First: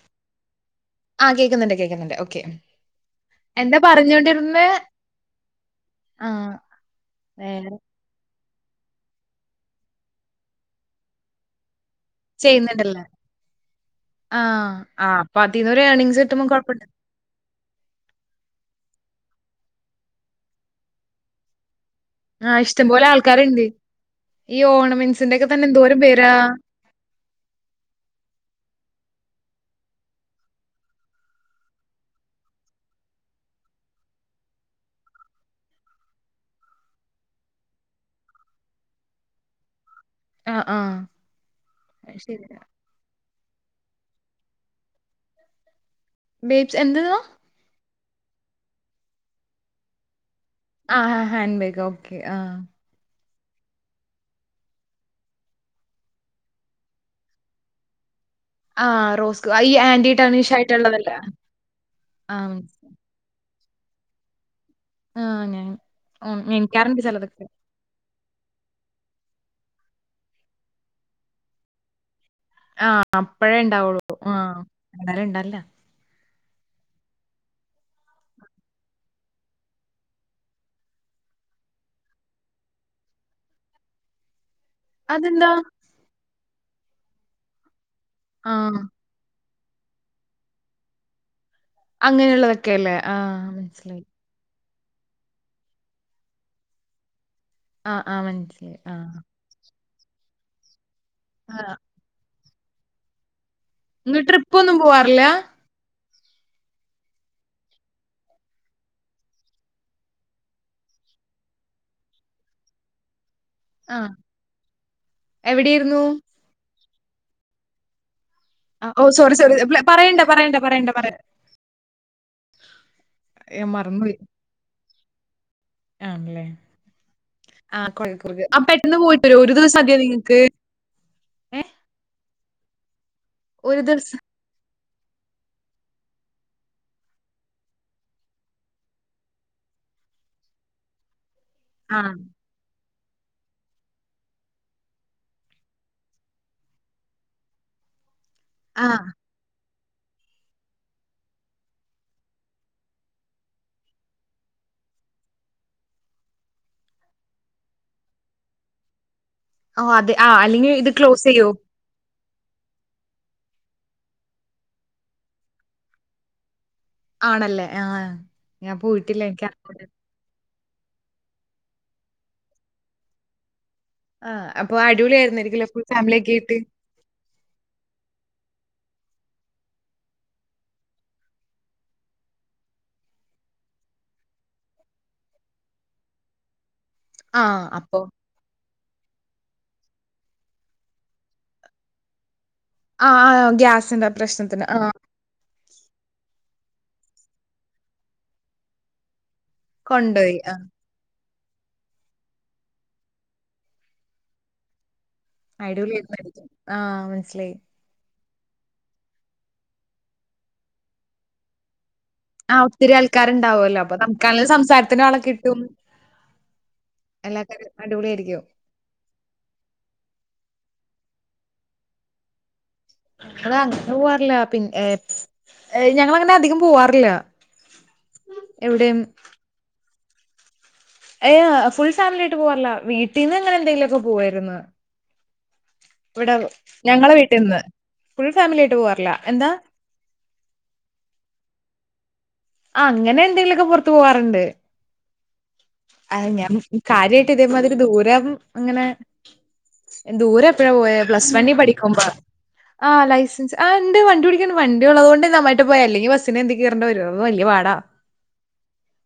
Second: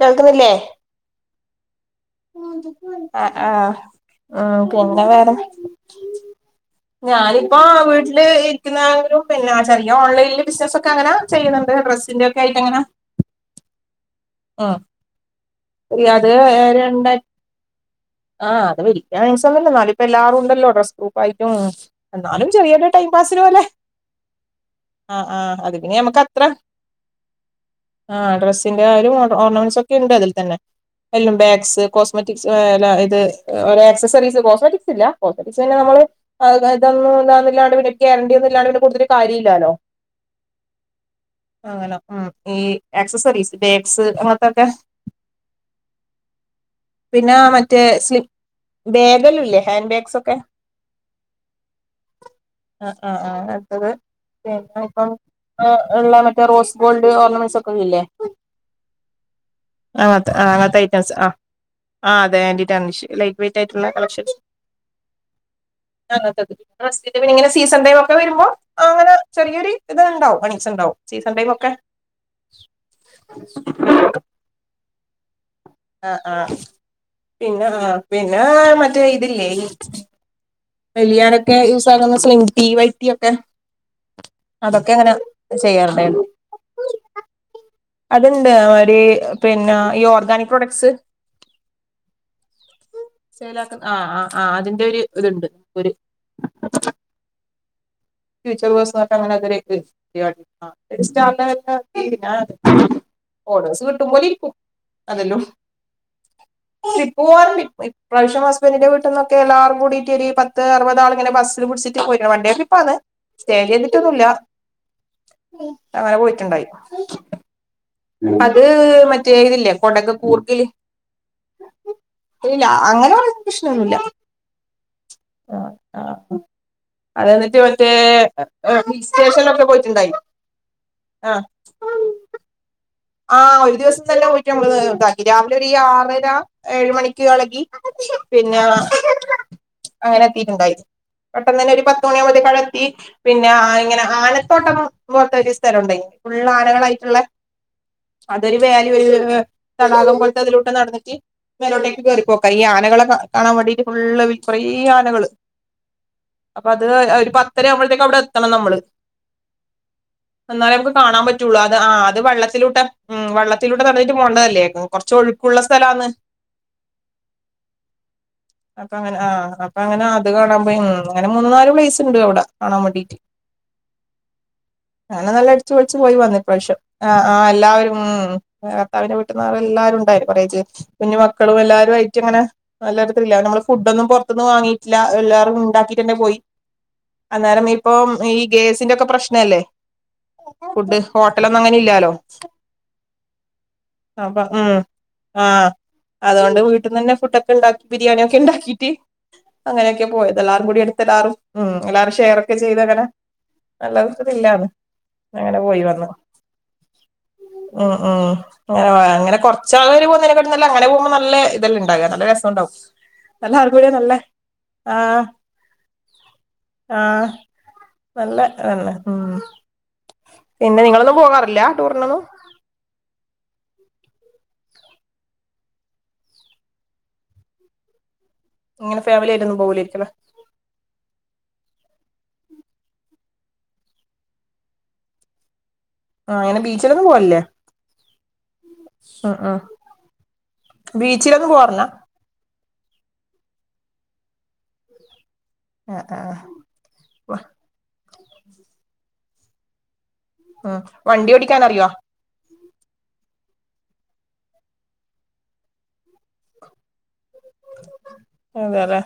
കേൾക്കുന്നില്ലേ ആഹ് കേക്കുന്നുണ്ട് കേക്കുന്നുണ്ട് ഓ ആഹ് ആഹ് ആഹ് പിന്നെ വേറെ ആഹ് ഞാനിപ്പോ വേറെ വീട്ടില് ഇ ക്കുന്ന ഒരു പിന്നെ ചെറിയ ഓൺലൈനിൽ ബിസിനസൊക്കെ അങ്ങനെ ചെയ്യുന്നുണ്ട് ഡ്രസ്സിന്റെ ഒക്കൊയിട്ട് അങ്ങനെ ചെയ്യുന്നുണ്ടല്ലേ. ആഹ് ഉം ആഹ് അപ്പൊ അതിന്ന് ഒരു ഏണിങ്സ് അത് കിട്ടുമ്പോ കൊഴപ്പുല്ല ആഹ് അത് വരിക്കാൻ രസോണല്ല നാലിപ്പോ എല്ലടോം ഉണ്ടല്ലോ ഡ്രസ് ട്രൂപ്പ് ആയിട്ടും എന്നാലും ആഹ് ചെറിയൊരു ഇഷ്ടംപോലെ ടൈം പാസിന് പോലെ ആൾക്കാരുണ്ട്. ഈ ആഹ് ഓർണമെന്റ്സിന്റെ ഒക്കെ ആഹ് തന്നെ അത്ക്കിനി എന്തോരം നമക്ക് പേരാ. അത്ര ആഹ് ഡ്രസ്സിന്റെ കാര്യം ഓഹ് ഓർണമെൻസ് ഒക്കെ ഇണ്ട് അതിൽ തന്നെ എല്ലം ബാഗ്സ് കോസ്മെറ്റിക്സ് ആയാല് ഇത് കൊറേ ആക്സസറീസ് കോസ്മെറ്റിക്സ് ഇല്ല കോസ്മെറ്റിക്സ് പിന്നെ നമ്മള് അതാ ഇതൊന്നും ഇന്നാന്നില്ലാണ്ട് ഇവിടെ കേറണ്ടിന്നില്ലാണ്ട് ഇവിടെ കൊടുത്തിട്ട് കാര്യ ഇല്ലാലോ ആഹ് ആഹ് അങ്ങനെ അത് ഉം ഈ ശരിയാ. ആക്സസറീസ് ബേഡ്സ് അങ്ങനത്തൊക്കെ ബേബ്സ് എന്തെന്നോ? പിന്നേ മ മറ്റേ സ്ലി ബേഗലില്ലേ ഹാൻഡ് ബാഗ്സൊക്കെ ആഹ് ആഹ് ഹാൻഡ്ബാഗ് ഓക്കെ ആഹ് ആഹ് ആഹ് ആഹ് അടുത്തത് പിന്നെ ഇപ്പം ഏഹ് ഇള്ള മറ്റേ റോസ് ഗോൾഡ് ഓർണമെന്റ്സ് ഒക്കെ ഇല്ലേ ആഹ് റോസ് ആഹ് അത് അങ്ങനത്തെ ഐറ്റംസ് ആഹ് ആഹ് അതെ ആന്റി ടാമ്ഷ് ലൈ വെയിറ്റ് ആയിട്ടുള്ള കളക്ഷൻസ് ആഹ് ഞാൻ ഉം [unintelligible] മേടിക്കാറുണ്ട് ഡ്രസ്സിന്റെ പണി ചിലതൊക്കെ. ഇങ്ങനെ സീസ് എന്തേ ലൊക്കെ വരുമ്പോ അങ്ങനെ ചെറിയൊരി ഇത്ണ്ടാവും പണിസൊണ്ടാവും സീസൺ ടൈം ഒക്കെ ആഹ് അപ്പഴേ ഇണ്ടാവുള്ളൂ ആഹ് അന്നര ഇണ്ടല്ല ആഹ് ആഹ് പിന്നെ ആഹ് പിന്നേ മറ്റേ ഇതില്ലേ ഈ മെലിയാനൊക്കെ യൂസ് ആകുന്ന സ്വിംഗ് റ്റീ വൈറ്റിയൊക്കെ അതൊക്കെ ഇങ്ങനെ അതെന്താ? ചെയ്യാറുണ്ടായിരുന്നു അത്ണ്ട് ആഹ് ഈമാരി പിന്നെ ഈ ഓർഗാനിക് പ്രൊഡക്ട്സ് അങ്ങനെയുള്ളതക്കല്ലേ ആഹ് മനസ്സിലായി ആഹ് അതിന്റെ ഒരു ഇതുണ്ട് ഒര് ആഹ് ആഹ് മനസ്സിലായി ആഹ് ആഹ് [unintelligible] ഓഡേഴ്‌സ് നിങ്ങൾ കിട്ടുമ്പോലിരിക്കും ട്രിപ്പൊന്നും പോവാറില്ല? അതല്ലോ ട്രിപ്പ് പോവാറുണ്ട് ഇപ് പ്രാവശ്യം ഹസ്ബന്റിന്റെ വീട്ടിന്നൊക്കെ എല്ലാറും കൂടീട്ടൊരു പത്ത് ത്തറുപതാൾ ഇങ്ങനെ ബസ്സില് പിടിച്ചിട്ട് പോയിരുന്നു വൺ ഡേ ട്രിപ്പ് ആന്ന് സ്റ്റേ ചെയ്തിട്ടൊന്നു ആഹ് ഇല്ല എവിടെയിരുന്നു? അങ്ങനെ പോയിട്ടുണ്ടായി അത് ആഹ് ഓഹ് മറ്റേ സോറി സോറി ഇതില്ലേ പ്ല കൊടഗ് പറയണ്ട പറയണ്ട കൂർഗില് പറയണ്ട പറയ ഇല്ലില്ല അങ്ങനെ പറയുന്ന ഏഹ് പ്രശ്നൊന്നു ഇല്ല ആഹ് ആണ് ല്ലേ അത് എന്നിട്ട് മറ്റേ പെട്ടെന്ന് ഹിൽ പോയിട്ട് വരോ ഒരു സ്റ്റേഷനിലൊക്കെ ദിവസം മതിയോ പോയിട്ടുണ്ടായി നിങ്ങക്ക്? ആഹ് ഏഹ് ആഹ് ഒരു ദിവസം തന്നെ പോയിട്ട് നമ്മള് ഇതാക്കി രാവിലെ ഒരു ഈ ആറര ഏഴ് മണിക്ക് എളകി പിന്നെ അങ്ങനെ എത്തീട്ടുണ്ടായി പെട്ടെന്ന് തന്നെ ഒരു പത്ത് ആഹ് മണി ആവുമ്പത്തേക്ക് അവിടെ എത്തി പിന്നെ ഇങ്ങനെ ആനത്തോട്ടം പോൽത്ത ഒരു സ്ഥലം ഉണ്ടെനിം ഫുള്ള് ആനകളായിട്ട്ള്ള അതൊരു വേറൊരു ആഹ് ഒരു തടാകം പോലത്തെ അതിലോട്ട് നടന്നിട്ട് മേലോട്ടേക്ക് കേയറി പോക്കാം ഈ ആനകളെ കാ കാണാൻ വേണ്ടിട്ട്ള്ള കൊറേ ആനകള് അപ്പൊ അത് ഒരു പത്തര ആവുമ്പോഴത്തേക്ക് അവിടെ എത്തണം നമ്മള് ആഹ് അതെ ആഹ് അല്ലെങ്കിൽ ഇത് ക്ലോസ് യ്യോ? ആഹ് അത് വെള്ളത്തിലൂട്ട് ഉം വെള്ളത്തിലൂട്ട തന്നിട്ട് പോകേണ്ടതല്ലേ കൊറച്ച ഒഴുക്കള്ള സ്ഥലാന്ന് ആണല്ലേ ആഹ് ഞാൻ അപ്പൊ അങ്ങനെ ആ പോയിട്ടില്ലേ അപ്പൊ ക്ക് [unintelligible] അങ്ങനെ അത് കാണാൻപോയി അങ്ങനെ മൂന്നാല് പ്ലേസ് ഉണ്ട് അവിടെ കാണാൻ വേണ്ടീട്ട് ആഹ് അപ്പൊ അങ്ങനെ നല്ല അടിപൊളിയായിരുന്നിരിക്കുല്ലേ ഫുൾ അടിച്ചുപൊളിച്ചു പോയി ഫാമിലി ഒക്കെ വന്ന് ആയിട്ട്? ഇപ്രാവശ്യം ആഹ് ആഹ് എല്ലാവരും ഉം ഭർത്താവിന്റെ വീട്ടന്നാ എല്ലാരും ഉണ്ടായിരുന്നു കൊറേ [unintelligible] കുഞ്ഞു മക്കളും എല്ലാരും ആയിട്ട് ഇങ്ങനെ നല്ലൊരു ത്രില്ലാണ് നമ്മള് ഫുഡ്ന്നും പൊറത്തിന്ന്‌ വാങ്ങിയിട്ടില്ല എല്ലാവരും ഉണ്ടാക്കീട്ട്ന്നെ പോയി. ആഹ് അന്നേരം ഇപ്പൊ അപ്പൊ ഈ കേസിന്റെ ഒക്കെ പ്രശ്നല്ലേ ഫുഡ് ഹോട്ടലൊന്നും അങ്ങനെ ഇല്ലാലോ? ആഹ് ആഹ് ഗ്യാസിന്റെ പ്രശ്നത്തില് ആഹ് ആഹ് അതുകൊണ്ട് വീട്ടന്ന് തന്നെ ഫുഡ്ക്കെ ഉണ്ടാക്കി ബിരിയാണിക്കെ ഉണ്ടാക്കിട്ട് അങ്ങനെയൊക്കെ കൊണ്ടോയി പോയത് ആഹ് എല്ലാരും കൂടി എടുത്ത്എട്ടല്ലാരു ഉം എല്ലാരും ഷെയറക്കെ ചെയ്തങ്ങനെ നല്ലരു ത്രില്ലാണ് അയ്ഡൂ ആഹ് മനസ്സിലായി ഉം ഉം അങ്ങനെ കൊറച്ച ആള് പോകുന്നക്കല്ല അങ്ങനെ പോകുമ്പോ നല്ല ഇതല്ല ഉണ്ടാകുക നല്ല രസാ ആഹ് ഒത്തിരി ആൾക്കാരുണ്ടാവുമല്ലോ അപ്പൊ തൽകാലം സംസാരത്തിന് ഓലെ ആഹ് കിട്ടും എല്ലാ കാര്യ അടിപൊളിയായിരിക്കു ആണല്ലെ ഉം പിന്നെ നിങ്ങളൊന്നും പോകാറില്ല ടൂറിനൊന്നും ഞ അങ്ങനെ പോവാറില്ല പിന്നെ ഞങ്ങളങ്ങനെ അധികം പോവാറില്ല എവിടെയും ഇങ്ങന ഫാമിലി ആയി ഒന്നും പോവുലായിരിക്കു ലെ ഏഹ് ഫുൾ ഫാമിലി ആയിട്ട് പോവാറില്ല വീട്ടിന്ന് എങ്ങനെ എന്തെങ്കിലുമൊക്കെ പോവായിര്ന്ന് ഇവിടെ ആഹ് അങ്ങനെ ബീച്ചിലൊന്നും ഞങ്ങളെ പോവലില്ലേ വീട്ടിൽന്ന് ഫുൾ ഫാമിലി ആയിട്ട് പോവാറില്ല എന്താ ബീച്ചിലൊന്ന പോർന്നാ ആഹ് അങ്ങനെ എന്തെങ്കിലുമൊക്കെ പൊറത്തു പോവാറുണ്ട് ആഹ് അ ആഹ് ഞാൻ കാര്യയിട്ട് ഇതേമാതിരി ദൂരം അങ്ങനെ ഏഹ് ദൂരെ എപ്പഴാ ഉം പോയ പ്ലസ് വണ്ടി വണ്ണിൽ ഓടിക്കാൻ അറിയോ പഠിക്കുമ്പോ ആ ലൈസൻസ് ആ ഉണ്ട് വണ്ടി ഓടിക്കാണ് വണ്ടി ഉള്ളതുകൊണ്ട് ന്നനായിട്ട് പോയെ അല്ലെങ്കിൽ ബസ്സിന് എന്തെ കേറണ്ടിവരോ അത് വലിയ പാടാ അതെല്ലെ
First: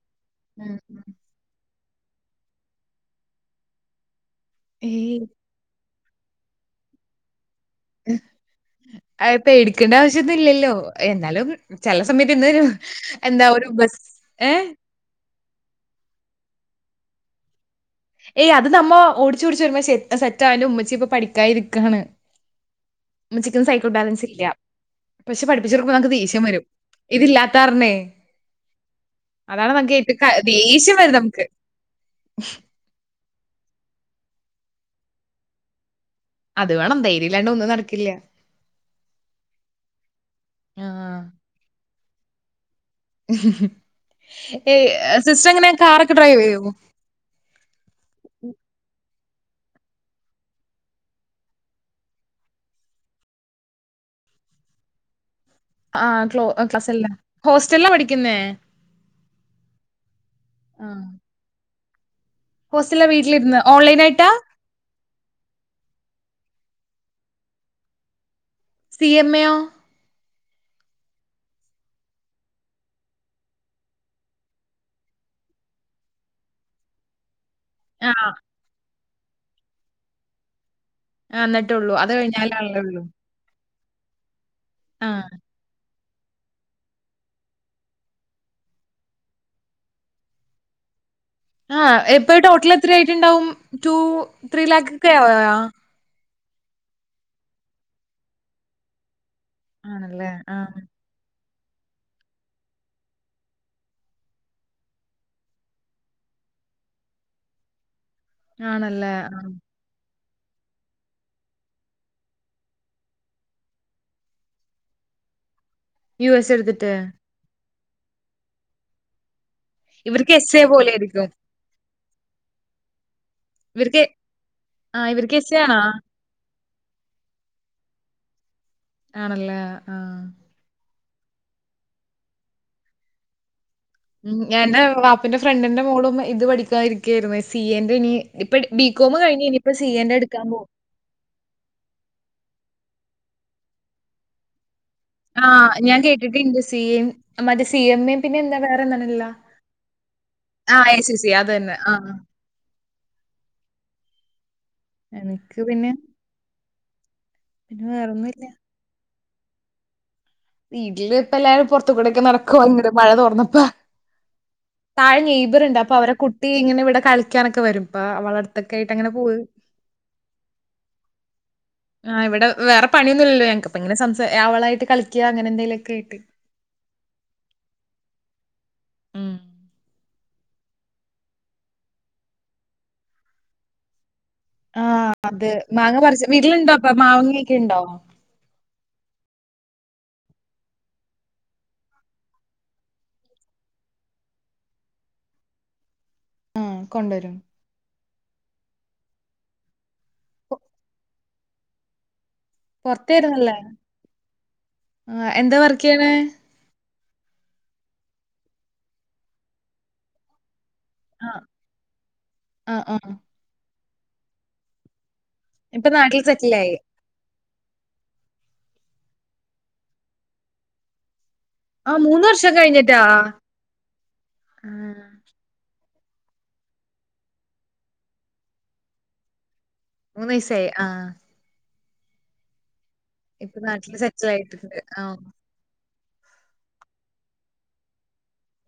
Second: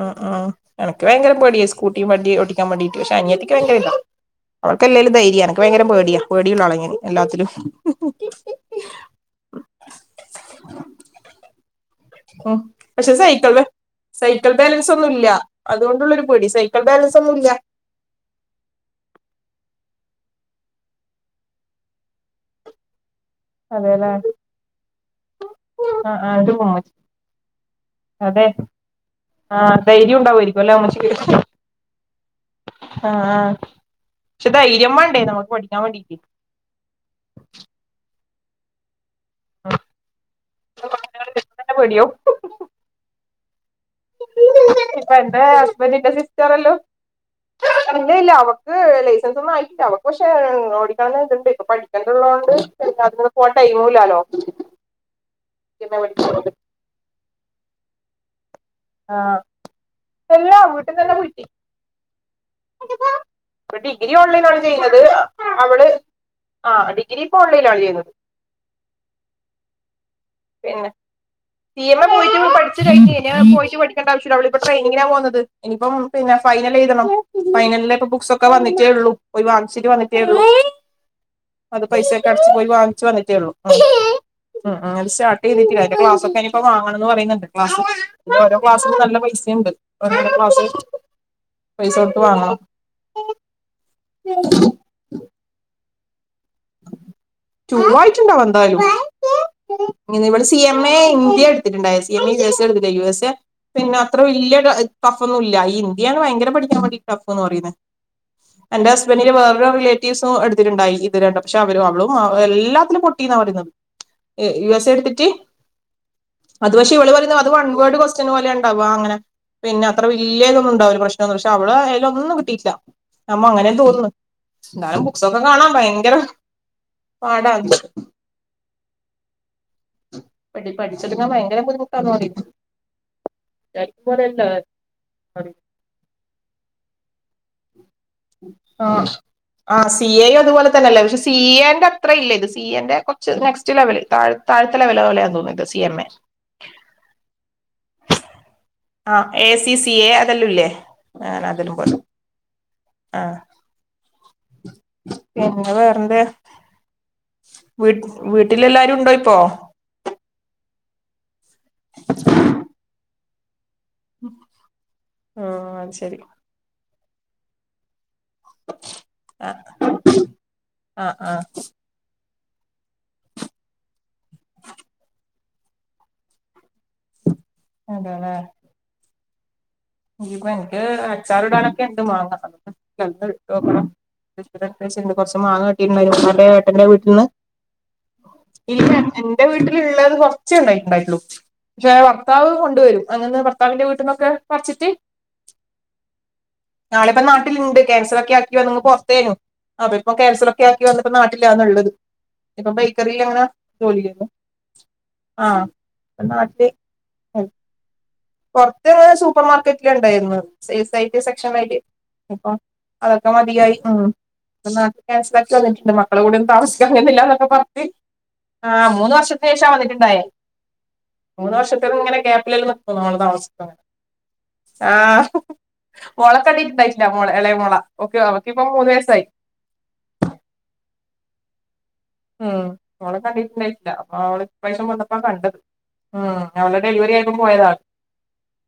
ഉം ഉം എനിക്ക് ഭയങ്കര പേടിയ സ്കൂട്ടി വ ണ്ടിഓക്കാൻ വേണ്ടീട്ട് പക്ഷെ അനിയത്തിക്ക് ഭയങ്കര ഇതാ അവക്ക് എല്ലേലും ഏയ് ദൈര്യാ എനക്ക് ഭയങ്കര പേടിയാപേടിയുള്ള ആളാ ഞാന്എല്ലാത്തിലും ഉം പേടിക്കണ്ട ആവശ്യംന്നും ഇല്ലല്ലോ എന്നാലും ചെല സമയത്ത് ഉം ഇന്നൊരു എന്താ ഒരു ബസ് ഏഹ് ഒന്നല്ല അതുകൊണ്ടുള്ളൊരു പേടി സൈക്കിൾ ബാലൻസ് ഒന്നും ഇല്ല ഏയ് അത് നമ്മ ഓടച്ച് ഓടിച്ച് വരുമ്പോ സെറ്റ ആയാലും ഉമ്മച്ചി ഇപ്പൊ പഠിക്കാരികയാണ് ഉമ്മചിക്ക് ഒന്നും സൈക്കിൾ അതെല്ലേ ബാലൻസ് ഇല്ല പക്ഷെ പഠിപ്പിച്ചെടുക്ക്പോ നമുക്ക് ആഹ് ആഹ് ദേഷ്യം ഇത് വരും ഉമ്മച്ചി ഇതില്ലാത്താരനെ അതെ അതാണ് ആഹ് നമു ധൈര്യം കേട്ട് ഉണ്ടാവുമായിരിക്കും അല്ലെ ദേഷ്യം വര ഉമ്മച്ചിക്ക് നമുക്ക് ആഹ് പക്ഷെ ധൈര്യം മാണ്ടേ നമക്ക് പഠിക്കാൻ വേണ്ടീട്ട് അത് വേണം ധൈര്യ ഇല്ലാണ്ട് ഒന്നും നടക്കില്ല ആഹ് ആഹ്. [unintelligible] പേടിയാകും ഇപ്പൊ ഏഹ് എന്റെ സിസ്റ്റർ എങ്ങനെയ ഹസ്ബന്റിന്റെ കാറൊക്കെ ഡ്രൈവ് യ്യോ സിസ്റ്ററല്ലോ [unintelligible] ഇല്ല ഇല്ല അവക്ക് ലൈസൻസ് ഒന്നും ആയിട്ടില്ല അവക്ക് പക്ഷെ ഓടിക്കണന്ന ഇതുണ്ട് ഇപ്പൊ പഠിക്കേണ്ടള്ളതോണ്ട് [unintelligible] ആഹ് ക്ലോ ക്ലാസിൽ ഹോസ്റ്റലാ പഠിക്കുന്നേ ആഹ് എല്ലാ വീട്ടിൽ ആഹ് തന്നെ കുറ്റി ഹോസ്റ്റലിലാ വീട്ടിലിരുന്ന് അപ്പോ ഓൺലൈൻ ഡിഗ്രി ആയിട്ടാ? ഉള്ളു ല്ലേ ചെയ്യുന്നത് അവള് ആഹ് ഡിഗ്രി ഇപ്പോ ഓൺലൈൻ ആണ് ചെയ്യുന്നത് സി എം എ യോ പിന്നെ സി എം എ പോയിട്ട് പഠിച്ചു കഴിഞ്ഞു ഇനി പോയിട്ട് പഠിക്കേണ്ട ആവശ്യമില്ല അവൾ ഇപ്പം ട്രെയിനിങ്ങിനാ പോകുന്നത് ഇനിയിപ്പം പിന്നെ ഫൈനൽ എഴുതണം ഫൈനൽ ഇവിടെ ഇപ്പം ആ. ബുക്സൊക്കെ വന്നിട്ടേ ഉള്ളൂ പോയി വാങ്ങിച്ചിട്ട് വന്നിട്ടേ ഉള്ളു ആ അത് എന്നിട്ടുള്ളൂ. പൈസൊക്കെ അടച്ച് പോയി കഴിഞ്ഞാലാണല്ലേ ഉള്ളൂ. വാങ്ങിച്ച് വന്നിട്ടേ ഉള്ളൂ അത് ആ. സ്റ്റാർട്ട് ചെയ്തിട്ടില്ല അതിൻ്റ ക്ലാസ് ഇനിപ്പോ വാങ്ങണംന്ന് പറയുന്നുണ്ട് ക്ലാസ്സ് ഓരോ ക്ലാസ്സും നല്ല പൈസ ഉണ്ട് ക്ലാസ് പൈസ ആഹ് കൊടുത്ത് ഇപ്പൊ വാങ്ങണം ടോട്ടൽ എത്ര ആയിട്ടുണ്ടാവും ടു ത്രീ ലാക്ക് ഒക്കെ ആയോ ചൊച്ചാഴ്ചയുണ്ടാവും എന്താലു ആണല്ലേ. ഇവൾ ആ. സി എം എ ഹിന്ദി എടുത്തേ ത്തിട്ട്ണ്ടായി C M A, U S A- പിന്നെ അത്ര വലിയ ടഫൊന്നും ഇല്ല. ഹിന്ദി ആണ് ഭയങ്കര പഠിക്കാൻ വേണ്ടി ടഫ് എന്ന് പറയുന്നേ. എന്റെ ആണല്ലേ. ഹസ്ബൻഡിൻ്റെ വേറൊരു റിലേറ്റീവ്സും എടുത്തിട്ടുണ്ടായി ഉണ്ട്. പക്ഷെ അവരും, അവളും എല്ലാത്തിലും പൊട്ടീന്നാ പറയുന്നത്. യു എസ് എ എടുത്തിട്ട്- യുഎസ് അത് എടുത്തിട്ട്. പക്ഷെ ഇവള് പറയുന്നു, അത് വൺ വേഡ് ക്വസ്റ്റ്യൻ പോലെ ണ്ടാവാ അങ്ങനെ- പിന്നെ അത്ര ഇവർക്ക് എസ്എ വല്യതൊന്നും ഉണ്ടാവില്ല പ്രശ്നം പോലെയായിരിക്കും. ഒന്നും. പക്ഷെ അവള് അതിലൊന്നും കിട്ടിയിട്ടിട്ടില്ല. താമ്പം അങ്ങനെയാ ഇവർക്ക് തോന്നുന്നേ. ആ എന്തായാലും ഇവർക്ക് ബുക്സൊക്കെ എസ്എ കാണാൻ ആണോ? ഭയ ങ്കരപാടാ ആണല്ലേ ആഹ്- പഠി പഠിച്ചെടുക്കാൻ ഭയങ്കര ബുദ്ധിമുട്ടാന്ന് പറയും. ഉം എന്റെ വാപ്പന്റെ ഫ്രണ്ടിന്റെ മോളും ഇത് പഠിക്കാനിരിക്കായിരുന്ന് സി എ ന്റെ ഇനി, ഇപ്പം ബി കോം കഴിഞ്ഞ് ഇനിയിപ്പം സി എന്റെ എടുക്കാൻ പോവു അല്ലല്ല [unintelligible] സി എ ന്റെ അത്ര ഇല്ല ഇത്. സി എ ന്റെ കുറച്ച് നെക്സ്റ്റ് ലെവല്. താഴത്തെ ലെവൽ പോലെ ആഹ് ഞാൻ കേട്ടിട്ടുണ്ട്. സി എ മറ്റേ സി എം എ- ആഹ് എ സി സി എ അതെല്ലാംല്ലേ ആ എസിസി അത് അതലും തന്നെ. ആ. പോലും- ആഹ്. പിന്നെ വേറെന്തേ? പിന്നെ വേറൊന്നുല്ല വീട്ടിലെല്ലാരും ഉണ്ടോ ഇപ്പോ? വീട്ടില് ഇപ്പം എല്ലാരും പുറത്ത് കൂടൊക്കെ നടക്കുവ ഇങ്ട് മഴ തോർന്നപ്പോ. താഴെ ആ നെയ്ബറുണ്ട്. അപ്പൊ അത് അവരെടെ ശരി കുട്ടി ഇങ്ങനെ ഇവിടെ കളിക്കാനൊക്കെ വരും. അപ്പൊ അവളടുത്തൊക്കെ ആയിട്ട് അങനെ പോകും. ആഹ് ആഹ്. ആഹ് ഇവിടെ വേറെ പണിയൊന്നുമില്ലല്ലോ ഞങ്ങൾക്കിപ്പോ ഇങ്ങനെ സംസാരിക്കുക, അവളായിട്ട് കളിക്കുക അങ്ങനെന്തങ്കലൊക്കെ ആയിട്ട്. അതല്ലേ.? ഉം. ഇത് ഇപ്പം എനിക്ക് അച്ചാർ ഇടാനൊക്കെ ഉണ്ട് മാങ്ങ. ഇനിയിപ്പം ഇട്ട് വെക്കണം. ഇപ്രാവിശ്യം കുറച്ച് മാങ്ങ പറിച്ച് കിട്ടിട്ടുണ്ടായിന് വീട്ടിലുണ്ടോ ഏട്ടന്റെ അപ്പൊ വീട്ടിൽ നിന്ന് മാങ്ങയൊക്കെ ഉണ്ടോ ഇല്ല എന്റെ വീട്ടിലുള്ളത് കുറച്ചേ ഉണ്ടായിട്ടുണ്ടായിട്ടുള്ളു. പക്ഷെ ഭർത്താവ് കൊണ്ടുവരും. അങ്ങന്ന് ഭർത്താവിന്റെ വീട്ടിന്നൊക്കെ പറച്ചിട്ട്. ആ ആളിപ്പം കൊണ്ടുവരും നാട്ടിലുണ്ട്. കാൻസലൊക്കെ ആക്കി വന്നു. അങ്ങ് പുറത്തേനു, അപ്പൊ ഇപ്പോ പൊ- കേൻസലൊക്കെ ആക്കി വന്നിപ്പോ നാട്ടിലാണുള്ളത്. ഇപ്പൊ ബേക്കറിയിൽ, അങ്ങനെ പുറത്തായിരുന്നല്ലേ ജോലി ചെയ്യുന്നു. ആ എന്താ വർക്ക് ചെയ്യണേ ഹ് നാട്ടിൽ പുറത്ത്. സൂപ്പർ മാർക്കറ്റില ഉണ്ടായിരുന്നുത്. സെയിൽസ് ആയിട്ട് ആ സെക്ഷനറയിട്ട് ഇപ്പം ആ ആ അതൊക്കെ മതിയായി. ഉം ഇപ്പോ നാട്ടില ഇപ്പൊ [unintelligible] മക്കള നാട്ടിൽ കൂടെ ഒന്നും സെറ്റിലായി താമസിക്കാൻ വരുന്നില്ലാന്നൊക്കെ പറഞ്ഞിട്ട് ആ മൂന്ന് വർഷത്തിന് ശേഷാ വന്നിട്ടുണ്ടായേ മൂന്ന് ആ വർഷത്തില് ഇങ്ങനെ മൂന്ന് വർഷം ഗ്യാപ്പില്ലല്ലോ. കഴിഞ്ഞിട്ടാ ആ ആഹ് മോളെ കണ്ടിട്ടുണ്ടായിട്ടില്ല മോളെ എളയ മോള ഓക്ക് അവക്കിപ്പം മൂന്ന് വയസ്സായി- മൂന്ന് വയ്സായി ആഹ്. ഉം മോളെ ഇപ്പൊ കണ്ടിട്ടുണ്ടായിട്ടില്ല നാട്ടില് അപ്പൊ സെറ്റിൽ അവള് ആയിട്ടുണ്ട് ഇപശ്യാം ആ വന്നപ്പോ കണ്ടത്- ഉം അവളെ ഡെലിവറി ആയിക്കും പോയതാണ്-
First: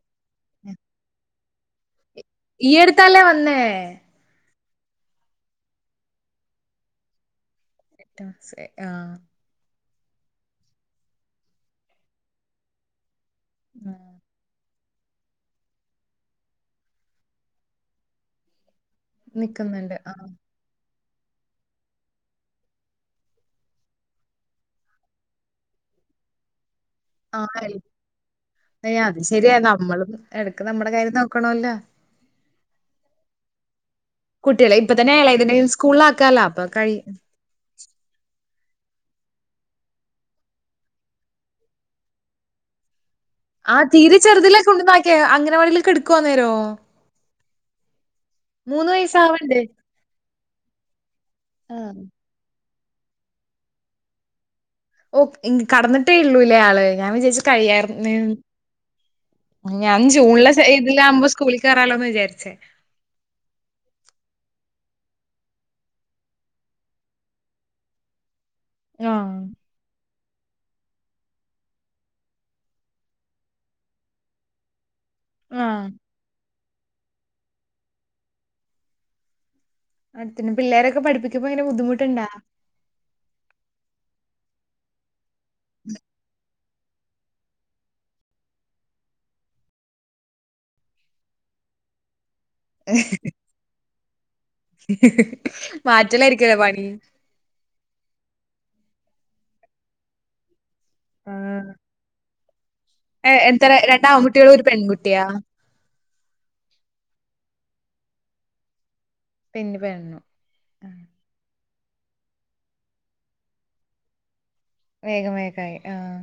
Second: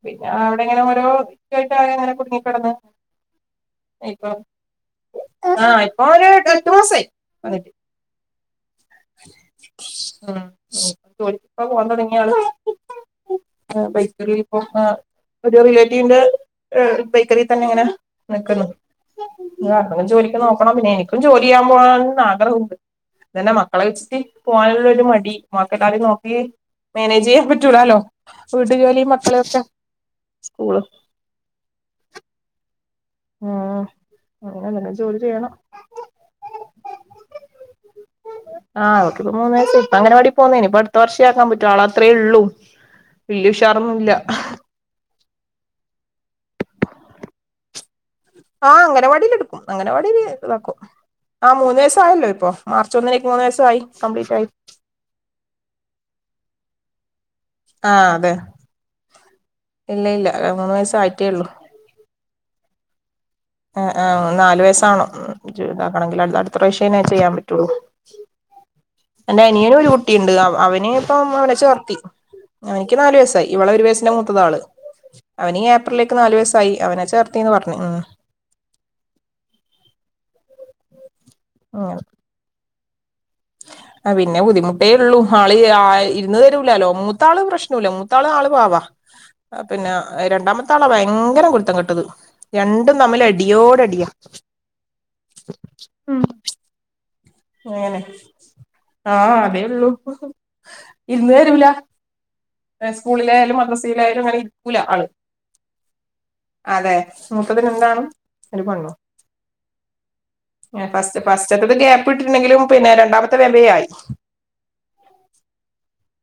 പിന്നെ അവിടെ ഇങ്ങനെ ഓരോ [unintelligible] ഈ അടുത്താലേ വന്നേ? ആഹ് ഇപ്പ അവര് എട്ട് മാസായി വന്നിട്ട്. എട്ട് മാസായി ആഹ്. ഉം [unintelligible] ജോലിക്ക് പോവാൻ തൊടങ്ങിയാള് ആഹ്ബെയിക്കറി പോന്ന്. ഒരു റിലേറ്റീവിന്റെ എ ബേക്കറി തന്നെ ഇങ്ങനെ നിക്കുന്ന്. ഇനി നിക്കുന്നുണ്ട് അവളും ആഹ് ജോലിക്ക് നോക്കണം പിന്നെ എനിക്കും ജോലി ചെയ്യാൻ പോകൻ ആഗ്രഹവുണ്ട്. തെന്നെ മക്കെളെ വെച്ചിട്ട് പോവാന്ള്ളൊരു ബാക്കെല്ലാരിം നോക്കി മേനേജെയ്യാം ആഹ് പറ്റൂലാലോ വീട്ട് ജോലീം മക്കളെ ഒക്കെ സ്കൂള് നോക്കാെണോല്ലാ ആഹ് കുട്ടികള് ഇപ്പ തന്നെ എളെയതിനെ സ്കൂൾലാക്കാലാ അപ്പ കയ് ആഹ് അവക്കിപ്പോ മൂന്ന് വയ്സ് ഇപ്പ അങ്ങനവാടി പോന്നേ നിയിപ്പ അട്ത്ത വർഷേ ആക്കാം പറ്റു ആള അത്രേ ഇള്ളൂ ആഹ് തീരെ ചെർതിലെ കൊണ്ട്ന്നാക്യെ അങ്ങനവാടില്ക്ക്ട്ക്ക്വൊ അന്നേരോ ആഹ് മൂന്ന് അങ്ങനവാടീല് ഇട്ക്കും വയസ്സാവണ്ടേ? അങ്ങനവാടീല് ഇതാക്കും ആഹ് മൂന്ന് വയസ്സായല്ലൊ ഇപ്പൊ മാർച്ച് ഒന്നിലേക്ക് മൂന്ന് വയസു ആയി കംപ്ലീറ്റായി ഓഹ് ഇൻ കട്ന്നിട്ടേ ഇള്ളൂലേ ആള് ഞാൻ വിചാര്ച്ചു ആഹ് കഴിയാർന്ന് അതെ ഞാൻ ഇല്ല ഇല്ല ജൂണ്ലെ സെ മൂന്ന് വയസ്സായിട്ടേ ഇതിലാവ്മ്പാെ ഉള്ളൂ സ്കൂളി കേറാലോന്ന് വിചാര്ച്ച് ആഹ് ആഹ് നാല് വയസ്സാവണം ഉം [unintelligible] അട്ത്ത പ്രാവ്ശ്യേ ഇനി അത് ചെയ്യാൻ പറ്റാെള്ളൂ ആഹ് എൻ്റെ അനിയന് ഒരു കുട്ടിയിണ്ട് അവ അവന് ഇപ്പം അവനെ ചേർത്തി ആഹ് എനിയ്ക്ക് നാല് വയസ്സായി ഇവളെ ഒരു വയസ്സിന്റെ മൂത്തതാ ആള് അവനീ ആഹ് ഏപ്രിൽലേക്ക് നാല് വയ്സായി അവനെ ചേർതീന്ന് പർഞ്ഞു ഉം അഹ് പിന്നെ പിള്ളേരൊക്കെ പഠിപ്പിക്കുമ്പയ്ന്റെ അങ്ങനെ ബുദ്ധിമുട്ട്ണ്ടാ ആഹ് പിന്നെ ബുദ്ധിമുട്ടേ ഇള്ളു ആള് ആഹ് ഇര്ന്ന് തെരൂലാല്ലോ മൂത്ത ആള് പ്രശ് നൂലാ മൂത്താള് ആള് പാവാ പിന്നെ രണ്ടാമത്തെ ആളാ ഭയ്ങ്കരം കുര്ത്തം കെട്ടെത് രണ്ടും തമ്മിലടിയോടടിയാ മാറ്റലായ്രിക്കുലെ പണി ങ്ങെനെ ആഹ് അതേ ഇള്ളൂ ഇര്ന്ന് തെരൂലാ ആഹ് സ്കൂളിലായാലും എത്ര രണ്ട് മദ്രസിയിലായാലും ഇങ്ങെനെ ആൺകുട്ടികളും ഒരു ഇര്ക്കൂല ആള് പെൺകുട്ടിയാ അതെ മൂത്തതിനെന്താണ് ഒര് പെണ്ണും പിന്നെ പെണ്ണു എ ആ, ഫസ്റ്റ് ഫസ്റ്റെത്തത് ഗ്യാപ്പ് ഇട്ട്ട്ട്ണ്ടെങ്കിലും പിന്നെ രണ്ടാമത്തെ വേം വേം ആയി വേഗം വേഗം ആയി ആഹ്